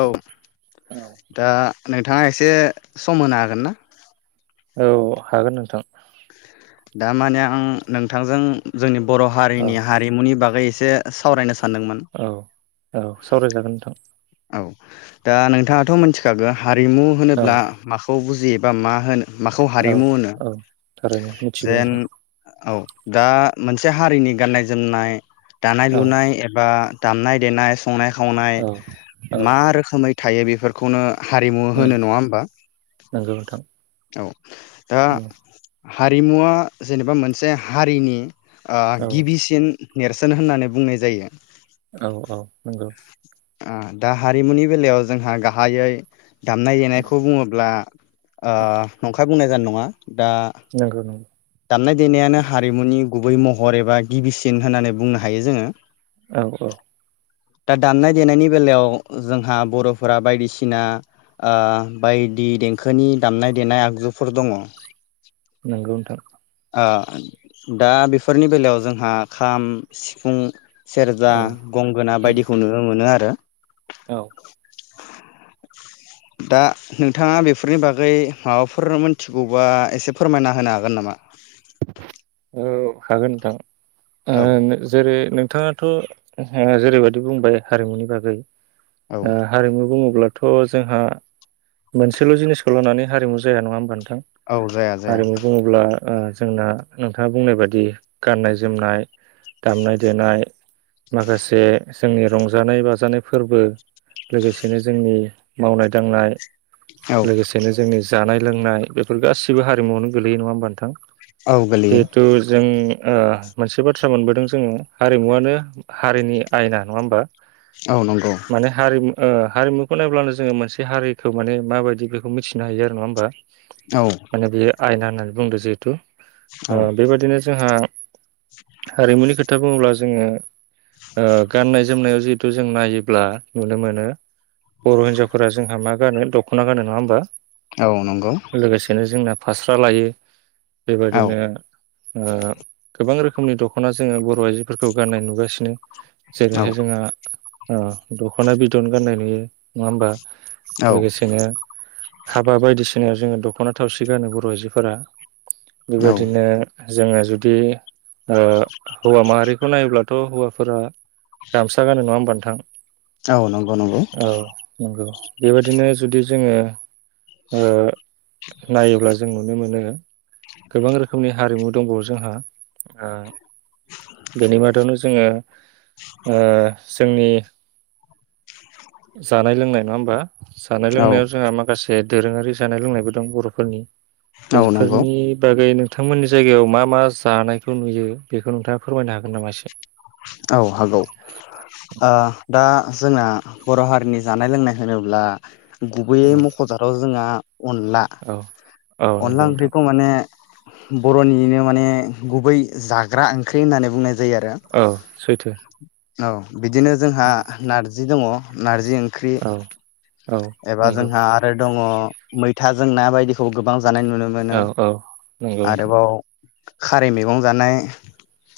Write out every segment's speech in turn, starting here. औ औ दा नोंथाङा एसे सम होनो हागोन ना औ हागोन नोंथां दा माने आं नोंथांजों जोंनि बर' औ हारिनि हारिमुनि बागै एसे ए सावरायनो सान सान्दोंमोन औ औ सावरायजागोन नोंथां औ दा नोंथाङाथ' मिथिखागोन हारिमु औ होनोब्ला माखौ बुजि जि बा मा होनो माखौ औ हारिमु होनो औ थारैनो मिथिगौ जेन नोंथां औ दा मोनसे हारिनि गाननाय जोमनाय दानाय औ लुनाय एबा दामनाय देनाय संनाय खावनाय औ औ मा रोखोमै थायो बेफोरखौनो हारिमु होनो उम नंङा होमबा नंगौ नोंथां औ दा औ हारिमुवा जेनेबा मोनसे हारिनि ओ औ गिबिसिन नेरसोन होननानै बुंनाय जायो औ औ नंगौ। ओ दा हारिमुनि बेलायाव जोंहा गाहायै दामनाय उम देनायखौ बुंङोब्ला ओ नंखाय बुंनाय जानाय नंङा नोंंगौ नंगौ। दामनाय देनायानो हारिमुनि गुबै महर एबा गिबिसिन होननानै बुंनो हायो जोङो औ औ दा दाननाय देनायनि बेलायाव जोंहा बर'फोरा बायदिसिना ओ बायदि देंखोनि दामनाय देनाय आगजुफोर दङ। नोंगौ नोंथां ओ दा बेफोरनि बेलायाव जोंहा खाम सिफुं सेरजा औ गंगोना उम बायदिखौनो मोनो आरो। औ दा नोंथाङा बेफोरनि बागै माबाफोर मोनथिगौबा एसे फोरमायना होनो हागोन नामा? औ हागोन नोंथां। औ ओं जेरै नोंथाङा थ' जेरैबायदि बुंबाय हारिमुनि बागै ओ औ हारिमु बुङोब्ला थ' जोंहा मोनसेल' जिनिसखौ लानानै हारिमु जाया नङा होनबा नोंथां। औ जाया जाया हारिमु बुङोब्ला ओह जोंना नोंथाङा बुंनाय बादि गाननाय जोमनाय दामनाय देनाय माखासे जोंनि रंजानाय बाजानाय फोरबो लोगोसेनो जोंनि मावनाय दांनाय औ लोगोसेनो जोंनि जानाय लोंनाय बेफोर गासिबो हारिमुआवनो गोलैयो नङा होमबा नोंथां। औ गोलैयो जिहेथु जों ओ मोनसे बाथ्रा मोनबोदों जोङो हारिमुवानो हारिनि आयना नङा होमबा। औ नंगौ। माने हारिमु ओ हारिमुखौ नायब्लानो जोङो मोनसे हारिखौ माने माबायदि बेखौ मिथिनो हायो आरो नङा होमबा। औ माने बेयो आयना होननानै बुंदो जिहेथु ओ औ बेबायदिनो जोंहा हारिमुनि खोथा बुङोब्ला जोङो गाननाय ओ जोमनायाव जिहेथु जों नायोब्ला नुनो मोनो। बर' हिन्जावफोरा जोंहा मा गानो दख'ना गानो नङा होमबा। औ नंगौ लोगोसेनो जोंना फास्रा लायो। औ बेबादिनो ओ गोबां रोखोमनि दख'ना जोङो बर' आइजोफोरखौ गाननाय नुगासिनो। औ जेरैहाय जोंहा अ दख'ना बिदन गाननाय नुयो नङा होमबा? औ औ लोगोसेनो हाबा बायदिसिनायाव जोङो दख दख'ना थावसि गानो बर' आइजोफोरा। बेबायदिनो जोङो जुदि ओ हौवा माहारिखौ नायोब्लाथ' हौवाफोरा गामसा गानो नङा होमबा नोंथां? औ नंगौ नंगौ। बेबायदिनो जुदि जोङो ओ नायोब्ला जोङो नुनो मोनो गोबां रोखोमनि हारिमु दंबावो जोंहा ओ बेनि मादावनो जोङो ओ जोंनि जानाय लोंनाय नङा होनबा? जानाय औ लोंनायाव जोंहा माखासे दे दोरोङारि जानाय लोंनायबो दं बर'फोरनि औ नंगौ बेफोरनि ओइ नोंथांमोननि जायगायाव मा मा जानायखौ नुयो बेखौ नोंथाङा फोरमायनो हागोन नामा एसे? औ हागौ आ दा जोंना बर' हारिनि जानाय लोंनाय होनोब्ला औ गुबैयै मख'जाथाव जोंहा अनला औ औ अनला नंगौ नोंथां ओंख्रिखौ माने बर'निनो माने गुबै जाग्रा ओंख्रि होननानै बुंनाय जायो आरो। औ सैथो। औ। बिदिनो जोंहा नारजि जि दङ नारजि जि ओंख्रि औ औ एबा नंगौ जोंहा आरो दङ मैथा जों ना बायदिखौ गोब गोबां जानाय नुनो मोनो औ औ नंगौ नोंथां आरोबाव खारै मैगं जानाय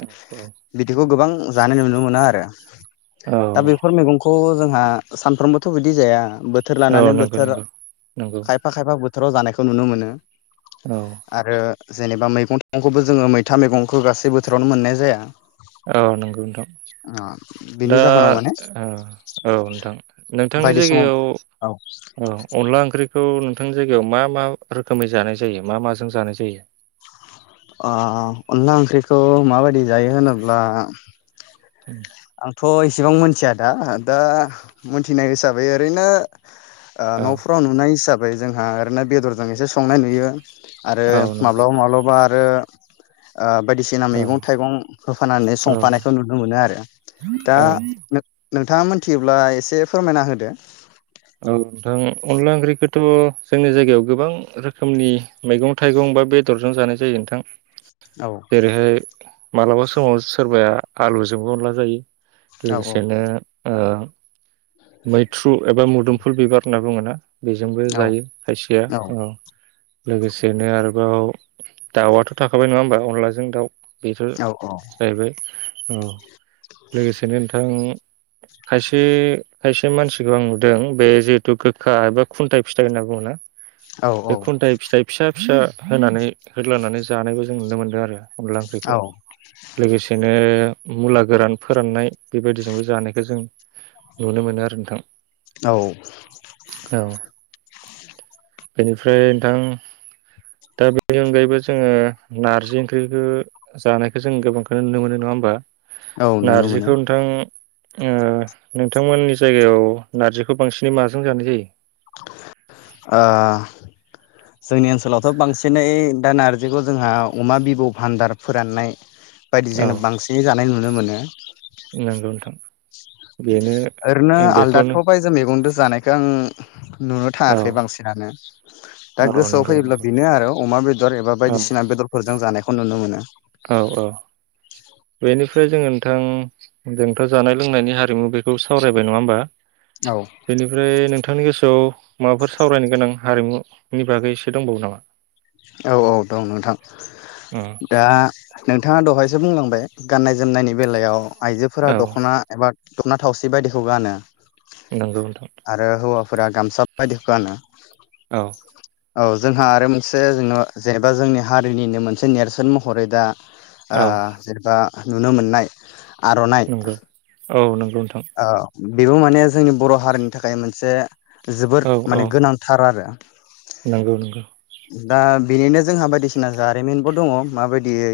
औ औ बिदिखौ गोबां जानाय नुनो मोनो आरो औ दा औ बेफोर मैगंखौ थ' जोंहा सानफ्रोमबोथ' बिदि जाया बोथोर औ लानानै नंगौ बोथोर नंगौ नंगौ खायफा खायफा बो बोथोराव जानायखौ नुनो मोनो औ आरो जेनेबा मैगं थाइगंखौबो जोङो मैथा मैगंखौ गासै बोथोरावनो मोननाय जाया औ नंगौ नोंथां बिनि दा जाहोनाव माने ओ औ नोंथां नोंथांनि बायदि समाव जायगायाव औ औ अनला ओंख्रिखौ नों नोंथांनि जायगायाव मा मा रोखोमै जानाय जायो मा माजों जानाय जायो औ अनला ओंख्रिखौ माबायदि जायो होनोब्ला उम थ' इसेबां मिथिया दा दा मिथिनाय हिसाबै ओरैनो आ औ न'फोराव नुनाय हिसाबै ओमफ्राय जोंहा ओरैनो बेदरजोंसो संनाय नुयो आरो औ नंगौ माब्लाबा माब्लाबा आरो ओ बायदिसिना औ मैगं थाइगं होफानानै औ संफानायखौ नुनो मोनो आरो दा औ नोंथाङा मोनथियोब्ला एसे फोरमायना होदो औ नोंथां अनला ओंख्रिखौथ' जोंनि जायगायाव गोबां रोखोमनि मैगं थाइगं बा बेदरजों जानाय जायो नोंथां औ जेरैहाय मालाबा समाव सोरबाया आलुजोंबो अनला जायो औ लोगोसेनो मैथ्रु एबा मुदुफुल दुमफुल बिबार होनना बुङोना बेजोंबो औ जायो खायसेया औ लोगोसेनो आरोबाव दाउआथ' थाखाबाय नङा होमबा अनलाजों दाउ बेथ' औ जाहैबाय औ लोगोसेनो ओम खायसे खायसे मानसिखौ आं नुदों जों बे जिहेथु गोखा एबा खुन्थाइ फिथाइ होनना बुङोना औ बे खुन्थाइ फिथाइ फिसा फिसा होनानै होदलानानै जानायबो जों नुनो मोन्दों आरो अनला औ ओंख्रिखौ लोगोसेनो मुला गोरान फोराननाय बेबायदिजोंबो जानायखौ जों नुनो मोनो आरो नोंथां। औ। औ बेनिफ्राय नोंथां दा बेनि अनगायैबो जोङो नारजि ओंख्रिखौ जानायखौ जों गोबांखौ नुनो मोनो नङा होमबा? औ नुनो मोनो नारजिखौ नोंथां ओ नोंथांमोननि जायगायाव नारजिखौ खौ बांसिनै माजों जानाय जायो? जोंनि ओनसोलावथ' बांसिनै दा नारजिखौ जोंहा अमा बिबु भान्दार फोराननाय बायदि औ जोंनो बांसिनै जानाय नुनो। नुनो मोनो। नंगौ नोंथां बेनो ओरैनो आलदाथ' बेखौनो बायजो मैगंजों जानायखौ आं नुनो औ थाङाखै बांसिनानो दा औ गोसोआव नंगौ फैयोब्ला नंगौ बेनो आरो अमा बेदर एबा औ बायदिसिना बेदरफोरजों जानायखौ खौ नुनो मोनो। औ औ बेनिफ्राय जोंङो नोंथां जोंथ' जानाय लोंनायनि हारिमु बेखौ सावरायबाय नंङा होमबा? औ बेनिफ्राय नोंथांनि गोसोआव माबाफोर सावरायनो गोनां हारिमु बिनि बागै एसे दंबावो नामा? औ औ दं नोंथां उम दा। नोंथांङा दहायसो बुंलांबाय गाननाय जोमनायनि बेलायाव आइजोफोरा औ दख'ना एबा दख'ना थावसि बायदिखौ गानो। नंगौ नोंथां। फुरा गामसाबायदि गानो। औ। औ जोंहा आरो मोनसे से जोंन' जेनेबा जोंनि हारिनिनो मोनसे नेर्सोन महरै दा आ औ जेनेबा नुनो मोननाय आर'नाइ नंगौ औ नोंगौ। नोथां। ओ बेबो माने जोंनि बर' हारिनि थाखाय मोनसे जोबोद माने गोनांथार आरो। नोंगौ नोंंगौ। दा बेनिनो जोंहा बायदिसिना जारिमिनबो दंङ माबायदियै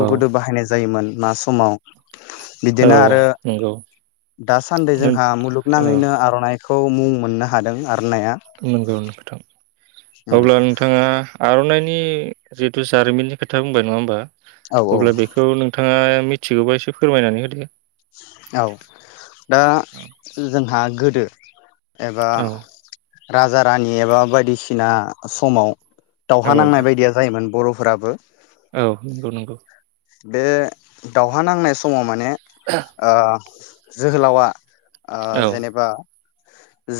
औ गोदो बाहायनाय जा जायोमोन मा समाव औ बिदिनो आरो नंगौ दासान्दि जोंहा औ मुलुगनांङैनो आर'नाइ खौ मुं मोननो हादों आ नोंगौ नोंथा अब्ला नोंथांङा आर'नाइनि जिथु जारिमिननि खोथा बुंबाय नंङा होमबा औ अब्ला औ बेखौ नोंथांङा मिथिगौबा एसे फोरमायनानै होदो औ दा जोंहा गोद दो एबा औ राजा रानि एबा बायदिसिना समाव औ दावहा नांनाय नोंथां बायदिया जायोमोन बर' फोराबो औ नंगौ नंगौ। बे दावहा नांनाय समाव माने ओ जोहोलावा ओ औ जेनेबा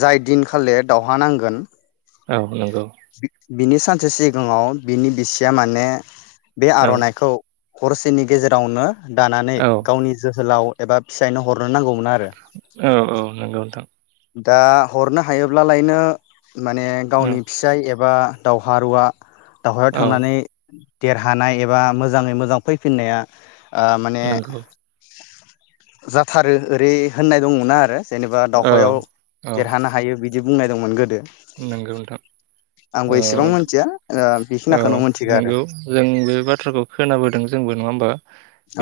जाय दिनखालि दावहा नांगोन औ नंगौ। [unintelligible] बिनि सानसे सिगाङाव बिनि बिसिया माने बे औ आर'नाइखौ हरसेनि गेजेरावनो दानानै औ गावनि जोहोलाव एबा फिसायनो हरनो नांगौमोन आ औ औ नंगौ नोंथां। दा हरनो हायोब्लालायनो माने औ गावनि फिसाय एबा एबा दावहारुवा दावहायाव औ थांनानै देरहानाय एबा मोजाङै मोजां फैफिननाया ओ माने नंगौ जाथारो ओरै होननाय दङना आरो। जेनेबा औ दावहायाव औ देरहानो हायो बि बिदि बुंनाय दंमोन गोदो। नंगौ नोंथां आंबो औ एसेबां मिथिया ओ औ बेखिनिखौनो मिथिगौ आरो नंगौ जों बे बाथ्राखौ खोनाबोदों जोंबो नङा होमबा?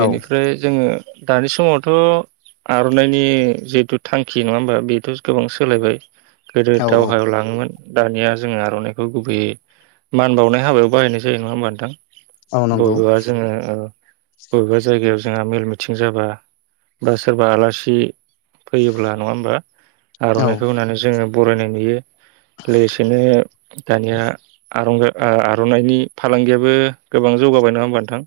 औ जोङो दानि समावथ' आर'नाइनि जिहेथु थांखि नङा होमबा बेथ' गोबां सोलायबाय। गोदो औ दाउ औ दानिया जोङो आर'नाइखौ गुबैयै मान बावनाय हाबायाव बाहायनाय जायो नङा होमबा नोंथां? औ नंगौ बबेबा जोङो ओ बबेबा जायगायाव जोंहा मेल मिटिं जाबा बा सोरबा आलासि फैयोब्ला नङा होमबा। औ आर'नाइखौ होनानै जोङो। बरायनाय नुयो। लोगोसेनो दानिया आरंग [unintelligible] ओ आर'नाइनि फालांगियाबो गोबां जौगाबाय नङा होमबा नोंथां।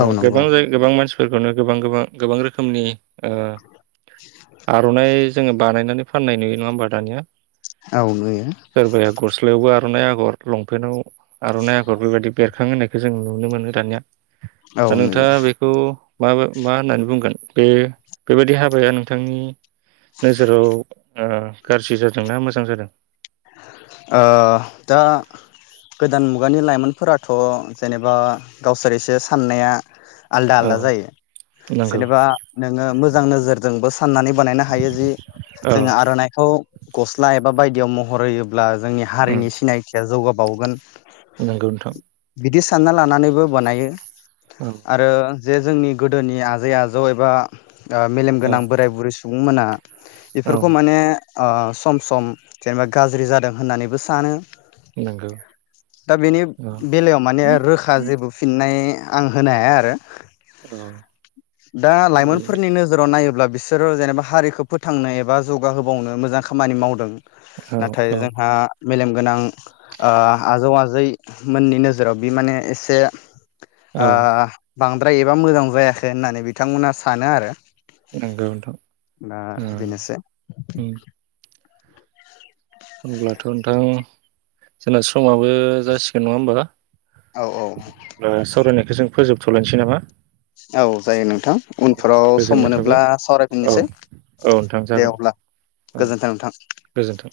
औ गोबां नंगौ जाय गोबां मानसि। [unintelligible] गोबां गोबां गोबां रोखोमनि। आर'नाइ। [unintelligible] बानायनानै फाननाय नुयो नङा होमबा दानिया। औ नुयो सोरबाया गस्लायावबो आरो। [unintelligible] आगर लंपेन्टाव आर'नाइ आगर बेबायदि बेरखां होननायखौ जों नुनो मोनो दानिया। औ दा नुयो नोंथाङा बेखौ। म मा होननानै बुंगोन बे बेबायदि हाबाया नोंथांनि नोजोराव ओ गाज्रि जादोंना। [unintelligible] [unintelligible] ओ दा गोदान मुगानि लाइमोनफोराथ' जेनेबा गावसोर एसे साननाया। आलदा आलदा औ जायो नंगौ जेनेबा नोङो मोजां नोजोरजोंबो साननानै बानायनो हायो जि औ जोङो आर'नाइखौ गस्ला एबा बायदिआव [unintelligible] हरैयो। जोंनि उम हारिनि सिनायथिया जौगाब [unintelligible] बावगोन। नंगौ नोंथां। बिदि सानना लानानैबो बानायो। औ आरो। जे जोंनि गोदोनि आजै आजौ एबा ओ औ मेलेमगोनां बोराय बुरै सुबुंंमोनना औ बेफोरखौ माने ओ सम सम जेनेबा गाज्रि जादों होननानैबो सानो नंगौ दा बेनि औ बेलायाव माने रोखा जेबो फिननाय आं होनो हाया आरो औ दा बे लाइमोनफोरनि नोजोराव नायोब्ला बिसोर जेनेबा हारिखौ फोथांनो एबा जौग होबावनो मोजां खामानि मावदों औ नाथाय औ जोंहा मेलेमगोनां आजौ आजै। जै मोननि नोजोराव बियो माने एसे। आ। औ बांद्राय एबा मोजां जायाखै होननानै बिथांमोना सानो आरो। नंगौ नोंथां दा बेनोसै औ। अब्लाथ नोंथां जोंना समाबो जासिगोन नङा होमबा। औ औ सावरायनायखौ जों। फोजोबथलायनोसै नामा। औ जायो नों। नोंथां उनफोराव सम गोजोननाय थाबाय मोनोब्ला औ सावरायफिननोसै औ नोंथां दे जागोन अब्ला औ गोजोन्थों नोंथां। गोजोन्थों